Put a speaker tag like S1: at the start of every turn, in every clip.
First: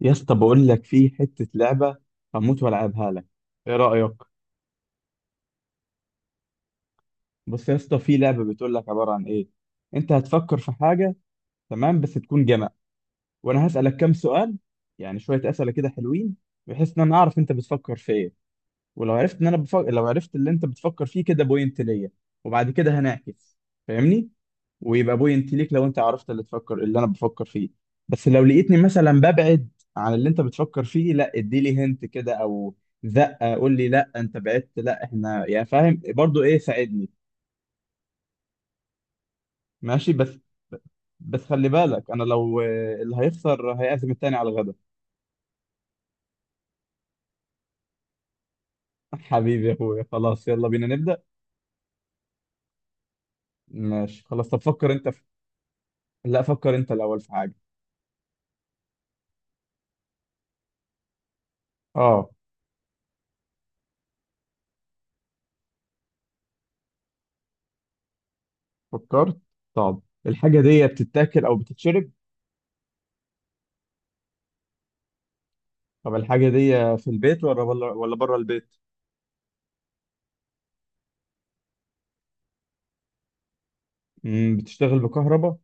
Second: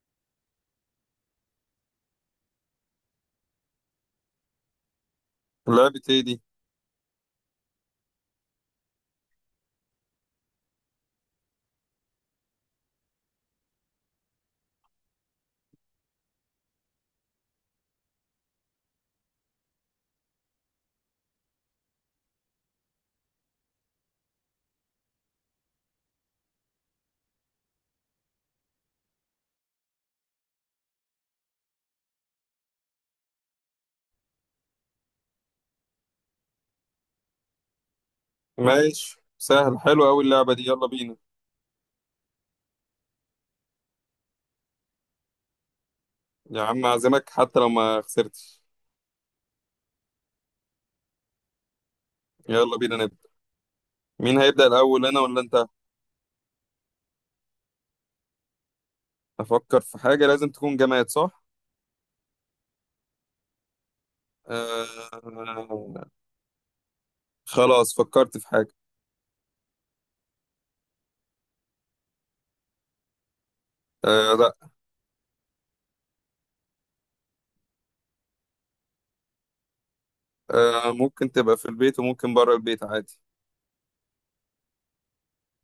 S1: يا اسطى بقول لك في حتة لعبة. هموت والعبها لك، ايه رأيك؟
S2: لعبة ايه دي؟
S1: بص يا اسطى، في لعبة بتقول لك عبارة عن ايه. انت هتفكر في حاجة، تمام، بس تكون جمع، وانا هسألك كام سؤال، يعني شوية أسئلة كده حلوين، بحيث ان انا اعرف انت بتفكر في ايه. ولو عرفت ان انا بفكر، لو عرفت اللي انت بتفكر فيه كده بوينت ليا، وبعد كده هنعكس، فاهمني؟ ويبقى بوينت ليك لو انت عرفت اللي تفكر اللي انا بفكر فيه. بس لو لقيتني مثلا ببعد عن اللي انت بتفكر فيه، لا اديلي هنت كده، او زقه، قول لي لا انت بعدت، لا احنا يعني فاهم برضو ايه، ساعدني.
S2: ماشي، سهل، حلو
S1: ماشي،
S2: أوي
S1: بس
S2: اللعبة دي، يلا بينا.
S1: بس خلي بالك انا لو اللي هيخسر هيعزم التاني على الغدا.
S2: يا عم أعزمك حتى لو ما خسرتش.
S1: حبيبي يا اخويا، خلاص يلا بينا نبدأ.
S2: يلا بينا نبدأ.
S1: ماشي
S2: مين
S1: خلاص، طب
S2: هيبدأ
S1: فكر
S2: الأول،
S1: انت
S2: أنا
S1: في.
S2: ولا أنت؟
S1: لا فكر انت الاول في حاجة.
S2: أفكر في حاجة لازم تكون جماد، صح؟
S1: اه
S2: آه... خلاص فكرت في حاجة.
S1: فكرت. طب الحاجة دي بتتاكل او بتتشرب؟
S2: آه لا.
S1: طب الحاجة دي في البيت ولا بره، ولا بره البيت؟
S2: آه ممكن تبقى في البيت وممكن بره البيت عادي.
S1: بتشتغل بكهرباء؟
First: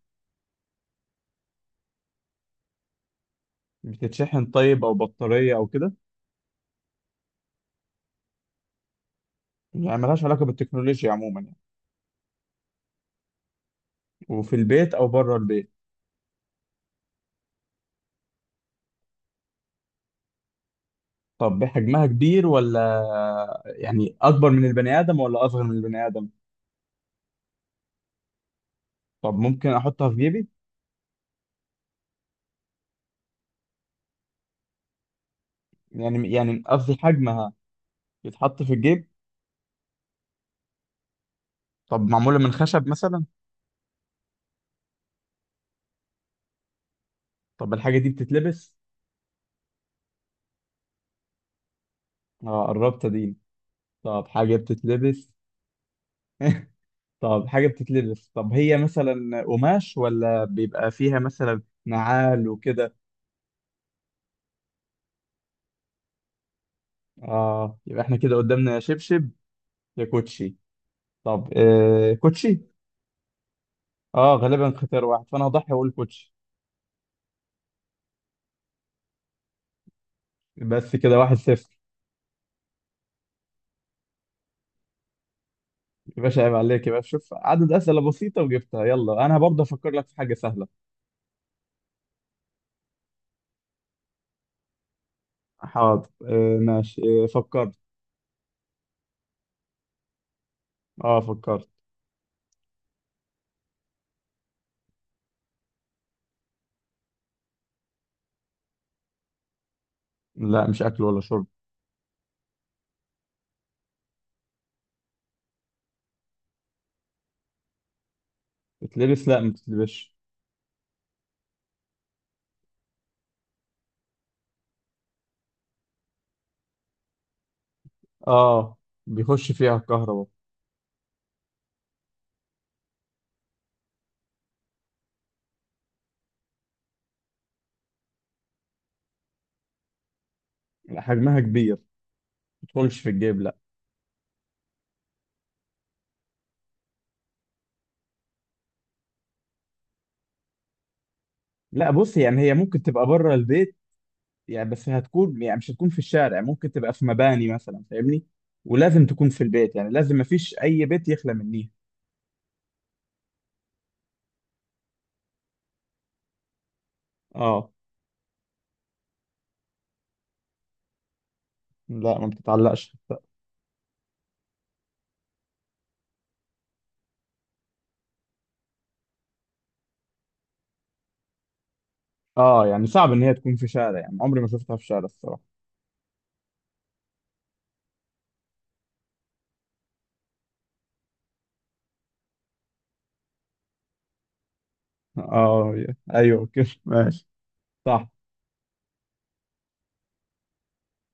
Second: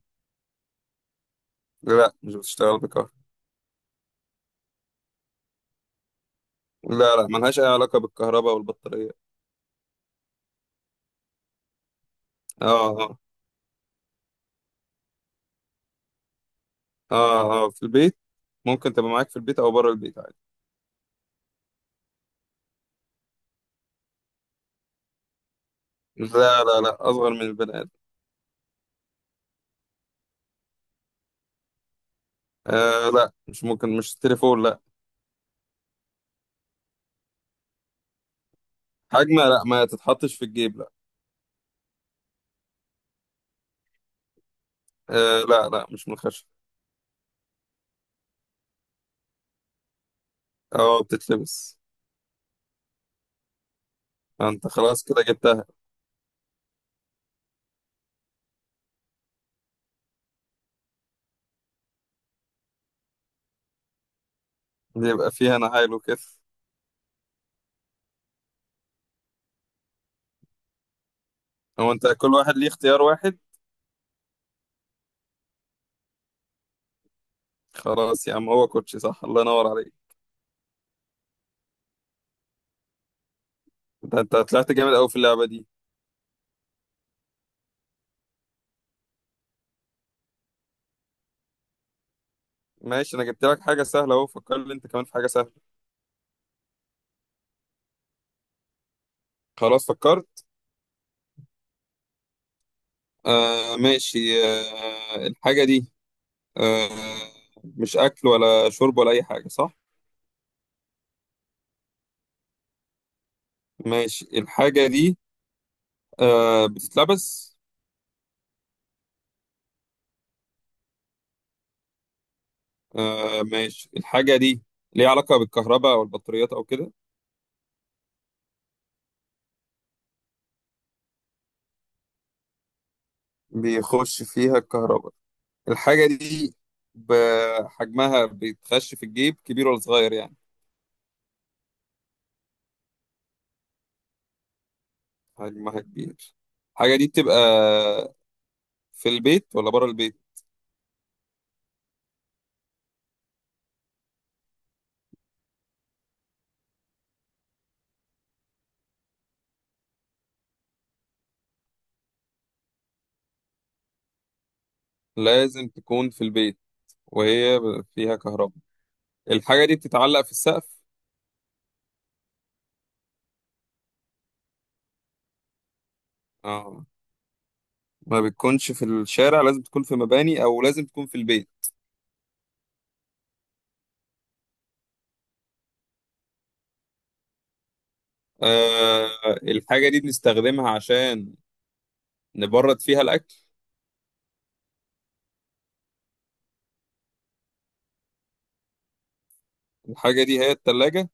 S2: لا مش بتشتغل بكهرباء.
S1: بتتشحن طيب، أو بطارية أو كده؟
S2: لا لا ملهاش أي علاقة بالكهرباء والبطارية.
S1: يعني ملهاش علاقة بالتكنولوجيا عموما يعني؟
S2: آه آه.
S1: وفي البيت أو بره البيت؟
S2: آه آه، في البيت. ممكن تبقى معاك في البيت أو بره البيت عادي.
S1: طب حجمها كبير ولا، يعني أكبر من البني آدم ولا أصغر من البني آدم؟
S2: لا لا لا، أصغر من البني آدم.
S1: طب ممكن أحطها في جيبي؟
S2: آه لا مش ممكن، مش التليفون لا.
S1: يعني قصدي حجمها يتحط في الجيب؟
S2: حجمها لا، ما تتحطش في الجيب لا.
S1: طب معمولة من خشب مثلا؟
S2: آه لا لا، مش من الخشب.
S1: طب الحاجة دي بتتلبس؟
S2: اه بتتلبس.
S1: آه قربت دي. طب حاجة
S2: انت خلاص كده
S1: بتتلبس.
S2: جبتها.
S1: طب حاجة بتتلبس، طب هي مثلا قماش ولا بيبقى فيها مثلا نعال وكده؟
S2: بيبقى فيها نعال وكده.
S1: اه يبقى احنا كده قدامنا يا شبشب يا كوتشي. طب
S2: هو انت كل واحد ليه
S1: كوتشي.
S2: اختيار واحد؟
S1: اه غالبا اختيار واحد، فانا هضحي واقول كوتشي.
S2: خلاص يا عم، هو كوتشي صح، الله ينور عليك.
S1: بس كده 1-0.
S2: انت طلعت جامد قوي في اللعبة دي.
S1: يا باشا عيب عليك يا باشا، شوف عدد أسئلة بسيطة وجبتها. يلا انا برضه افكر لك في حاجة سهلة.
S2: ماشي، انا جبت لك حاجة سهلة اهو، فكر لي انت كمان في حاجة سهلة.
S1: حاضر. آه ماشي، آه فكرت.
S2: خلاص فكرت.
S1: اه فكرت.
S2: آه ماشي، آه الحاجة دي، آه، مش اكل ولا شرب ولا اي حاجة صح.
S1: لا مش اكل ولا شرب.
S2: ماشي، الحاجة دي، آه، بتتلبس.
S1: بتلبس؟ لا ما بتتلبسش.
S2: آه ماشي، الحاجة دي ليها علاقة بالكهرباء أو البطاريات أو كده.
S1: اه بيخش فيها الكهرباء.
S2: بيخش فيها الكهرباء. الحاجة دي بحجمها بيتخش في الجيب، كبير ولا صغير يعني.
S1: لا، حجمها كبير، ما بتدخلش في الجيب، لا.
S2: حجمها كبير. الحاجة دي بتبقى في البيت ولا بره البيت؟
S1: لا بص، يعني هي ممكن تبقى بره البيت يعني، بس هتكون، يعني مش هتكون في الشارع، ممكن تبقى في مباني مثلا، فاهمني؟ ولازم تكون في البيت يعني، لازم، مفيش اي بيت يخلى من دي.
S2: لازم تكون في البيت. وهي
S1: اه.
S2: فيها كهرباء. الحاجة دي بتتعلق في السقف؟
S1: لا ما بتتعلقش.
S2: اه. ما بتكونش في الشارع، لازم تكون في مباني أو لازم تكون في البيت.
S1: اه يعني صعب ان هي تكون في شارع، يعني عمري ما شفتها في شارع الصراحه.
S2: آه، الحاجة دي بنستخدمها عشان نبرد فيها الأكل.
S1: اه. ايوه كده. ماشي، صح.
S2: الحاجة دي هي التلاجة.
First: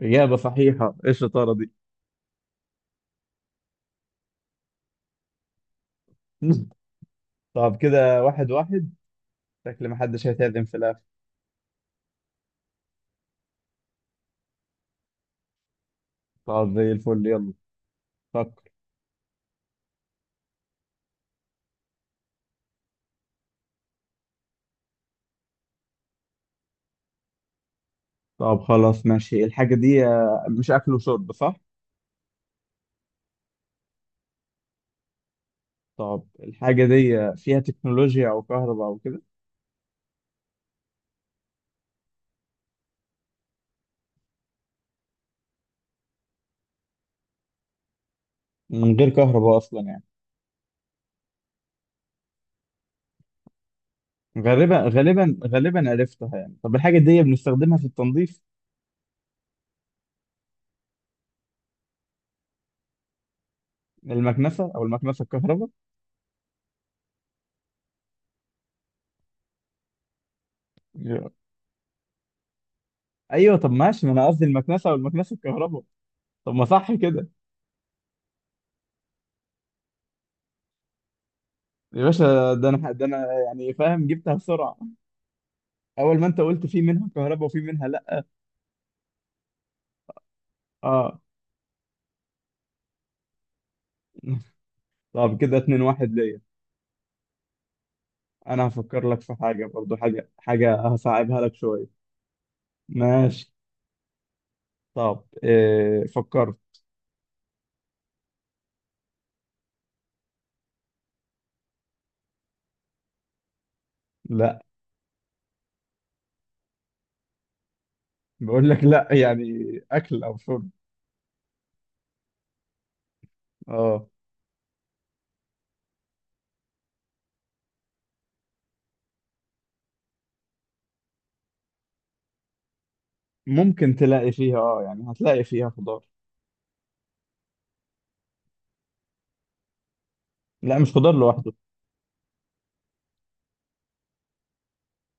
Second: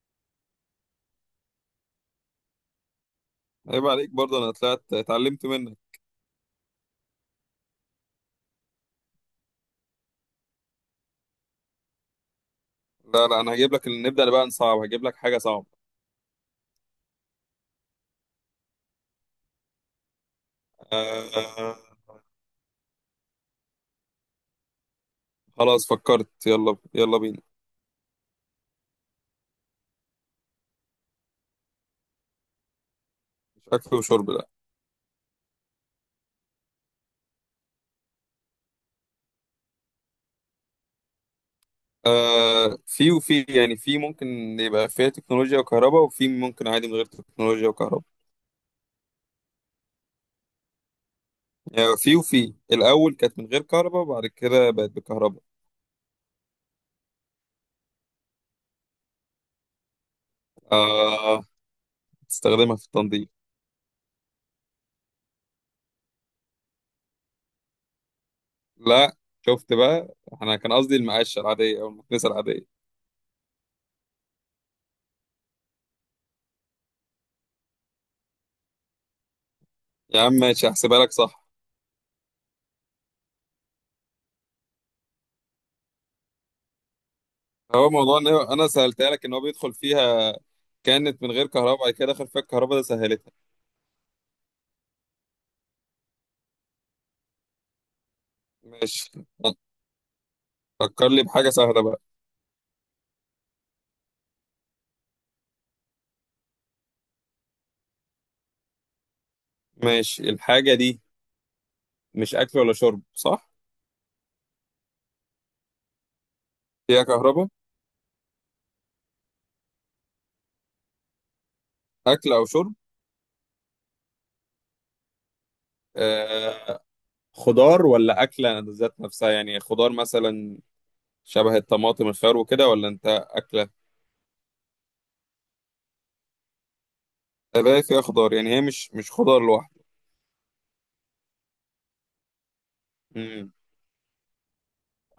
S1: اجابه صحيحه، ايه الشطاره دي!
S2: عيب عليك برضه، أنا طلعت اتعلمت منك.
S1: طب كده 1-1، شكل ما حدش هيتعدم في الاخر.
S2: لا لا، أنا هجيب لك، نبدأ بقى نصعب، هجيب لك حاجة صعبة.
S1: طب زي الفل، يلا فكر.
S2: آه. خلاص فكرت، يلا يلا بينا.
S1: طب خلاص ماشي، الحاجه دي، مش اكل وشرب صح؟
S2: مش أكل وشرب ده.
S1: طب الحاجة دي فيها تكنولوجيا أو كهرباء أو كده؟
S2: آه في وفي، يعني في ممكن يبقى فيها تكنولوجيا وكهرباء، وفي ممكن عادي من غير تكنولوجيا وكهرباء.
S1: من غير كهرباء أصلا يعني؟
S2: يعني في وفي الأول كانت من غير كهرباء وبعد كده
S1: غالبا
S2: بقت
S1: غالبا
S2: بكهرباء.
S1: غالبا عرفتها يعني. طب الحاجة دي بنستخدمها في التنظيف؟
S2: آه، تستخدمها في التنظيف.
S1: المكنسة أو المكنسة الكهرباء.
S2: لا. شفت بقى؟ أنا كان قصدي
S1: يا.
S2: المقاشة العادية أو المكنسة العادية.
S1: أيوه طب ماشي، ما أنا قصدي المكنسة أو المكنسة الكهرباء، طب ما صح كده.
S2: يا عم ماشي، هحسبها لك صح.
S1: يا باشا، ده أنا يعني فاهم، جبتها بسرعة. أول ما أنت قلت في منها كهرباء وفي منها
S2: هو موضوع
S1: لأ.
S2: ان انا سالتها لك ان هو بيدخل فيها،
S1: أه.
S2: كانت من غير كهرباء بعد كده دخل فيها الكهرباء، ده سهلتها.
S1: طب كده 2-1 ليا. أنا هفكر
S2: ماشي،
S1: لك في حاجة برضو، حاجة
S2: فكر لي
S1: هصعبها
S2: بحاجه
S1: لك
S2: سهله
S1: شوية.
S2: بقى.
S1: ماشي. طب إيه، فكرت.
S2: ماشي، الحاجه دي، مش اكل ولا شرب صح.
S1: لا.
S2: فيها كهرباء.
S1: بقول لك لا يعني، اكل او شرب.
S2: اكل او شرب.
S1: اه.
S2: آه، خضار ولا اكله ذات نفسها، يعني خضار مثلا شبه الطماطم الخيار وكده ولا انت اكله.
S1: ممكن تلاقي فيها، يعني هتلاقي فيها خضار.
S2: الاقي فيها خضار، يعني هي مش خضار لوحده.
S1: لا مش خضار لوحده.
S2: امم،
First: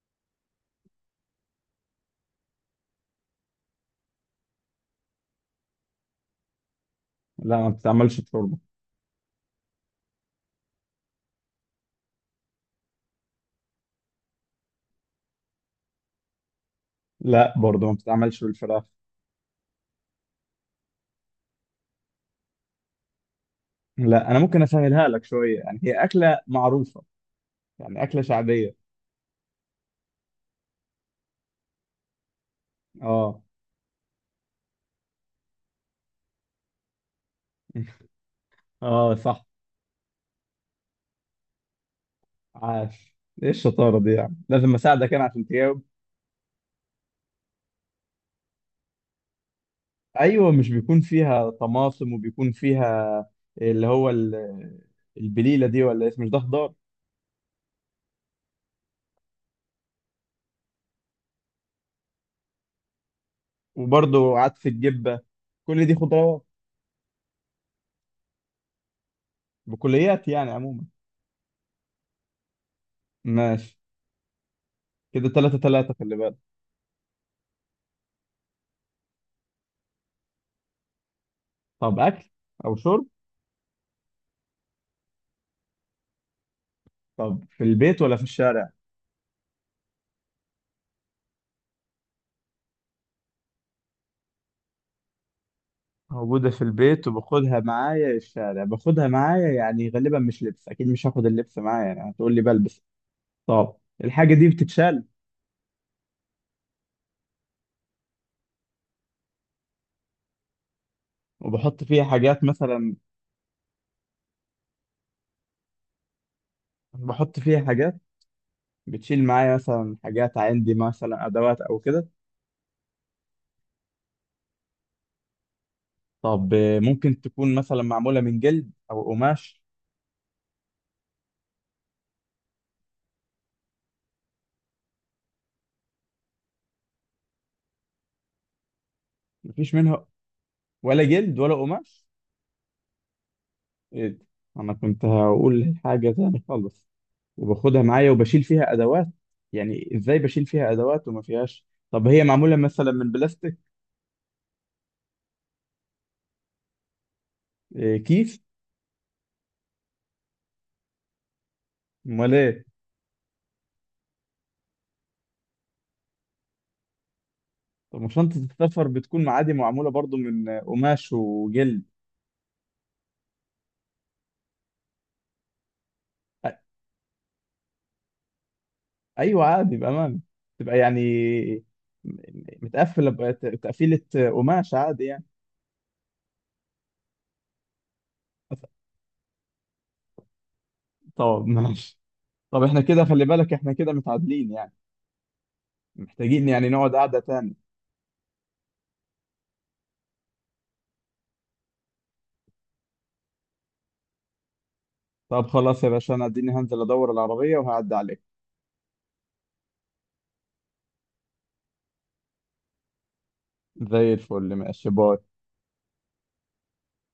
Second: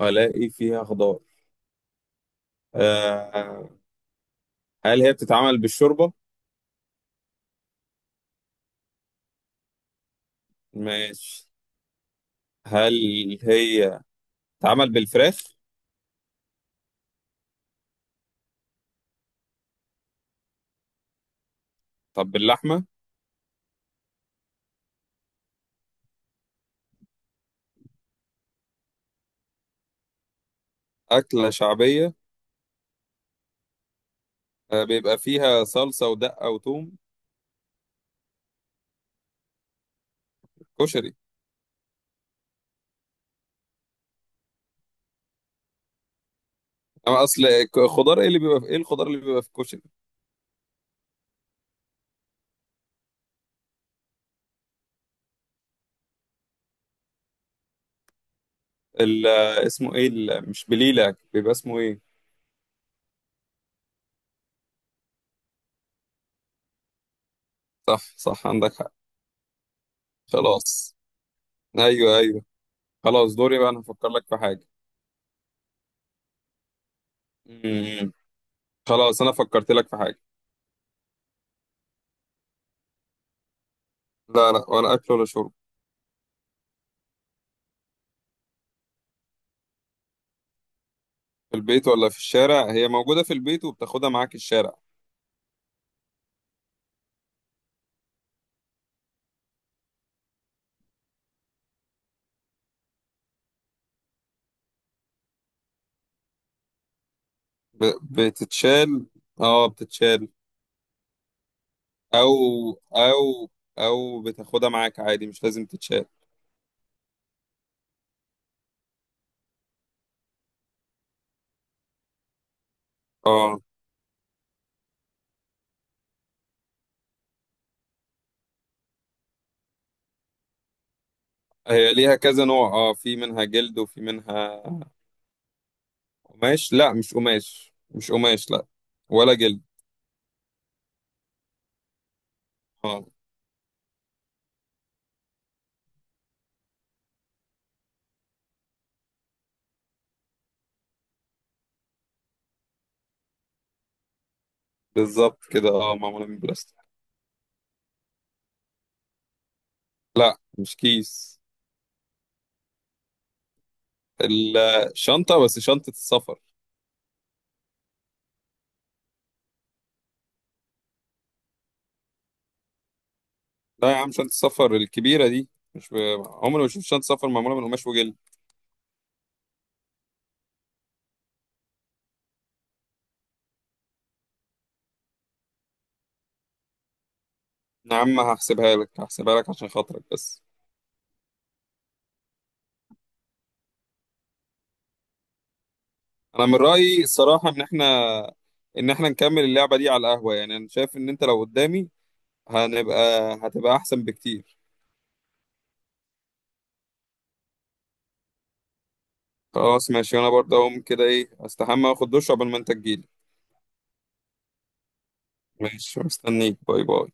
S2: الاقي فيها خضار. آه، هل هي بتتعمل بالشوربه؟
S1: لا ما بتتعملش بشوربه.
S2: ماشي. هل هي اتعمل بالفراخ؟
S1: لا برضه ما بتتعملش بالفراخ.
S2: طب باللحمة؟
S1: لا انا ممكن اسهلها لك شويه، يعني هي اكله معروفه، يعني اكله شعبيه.
S2: أكلة شعبية.
S1: اه.
S2: بيبقى فيها صلصة ودقة وثوم.
S1: اه صح.
S2: كشري.
S1: عاش، ايه الشطاره دي! يعني لازم اساعدك انا عشان تجاوب.
S2: أما أصل، خضار إيه اللي بيبقى في، إيه الخضار اللي بيبقى في الكشري.
S1: ايوه، مش بيكون فيها طماطم وبيكون فيها، اللي هو البليله دي، ولا اسمه، مش ده خضار.
S2: اسمه إيه، مش بليلة، بيبقى اسمه إيه.
S1: وبرضه عدس الجبة، كل دي خضروات،
S2: صح صح، عندك حق.
S1: بكليات يعني عموما.
S2: خلاص. أيوه أيوه. خلاص دوري بقى،
S1: ماشي.
S2: أنا هفكر لك في حاجة.
S1: كده 3-3، خلي بالك.
S2: مم. خلاص أنا فكرت لك في حاجة.
S1: طب أكل أو شرب؟
S2: لا لا، ولا أكل ولا شرب.
S1: طب في البيت ولا في الشارع؟
S2: في البيت ولا في الشارع؟ هي موجودة في البيت وبتاخدها معاك الشارع.
S1: موجودة في البيت وباخدها معايا الشارع. باخدها معايا يعني، غالبا مش لبس، أكيد مش هاخد اللبس معايا يعني، هتقول لي بلبس. طب الحاجة دي بتتشال
S2: بتتشال، اه بتتشال.
S1: وبحط فيها
S2: او
S1: حاجات مثلا؟
S2: او او بتاخدها معاك عادي مش لازم تتشال.
S1: بحط فيها حاجات، بتشيل معايا مثلا حاجات، عندي مثلا أدوات أو كده.
S2: اه.
S1: طب ممكن تكون مثلا معمولة من جلد أو قماش؟
S2: هي ليها كذا نوع، اه في منها جلد وفي منها قماش، لا مش قماش، مش قماش لا، ولا جلد.
S1: مفيش منها ولا جلد ولا قماش؟
S2: اه
S1: ايه ده، انا كنت هقول حاجه تاني خالص. وباخدها معايا وبشيل فيها ادوات، يعني ازاي بشيل فيها ادوات وما فيهاش؟ طب هي معموله مثلا من بلاستيك؟
S2: بالظبط كده، اه معمولة من بلاستيك.
S1: إيه، كيس؟
S2: لا مش كيس.
S1: امال ايه؟
S2: الشنطة، بس شنطة السفر.
S1: طب ما شنطه السفر بتكون عادي معموله برضو من قماش وجلد.
S2: لا يا عم، شنطة السفر الكبيرة دي مش ب...
S1: أ-
S2: عمري ما شفت شنطة سفر معمولة من قماش وجلد.
S1: ايوه عادي، بامانه، تبقى يعني م- متقفله بقى، تقفيله، قماش عادي يعني.
S2: يا عم هحسبها لك، هحسبها لك عشان خاطرك بس.
S1: طب ماشي. طب احنا كده خلي بالك، احنا كده متعادلين يعني،
S2: انا
S1: محتاجين
S2: من
S1: يعني نقعد
S2: رايي
S1: قعده
S2: الصراحه
S1: تاني.
S2: ان احنا، ان احنا نكمل اللعبه دي على القهوه، يعني انا شايف ان انت لو قدامي هنبقى هتبقى احسن بكتير.
S1: طب خلاص يا باشا، انا اديني هنزل ادور العربية وهعدي عليك.
S2: خلاص ماشي، وانا برضه اقوم كده ايه استحمى واخد دش قبل ما انت تجيلي.
S1: زي الفل، ماشي، باي.
S2: ماشي مستنيك، باي باي.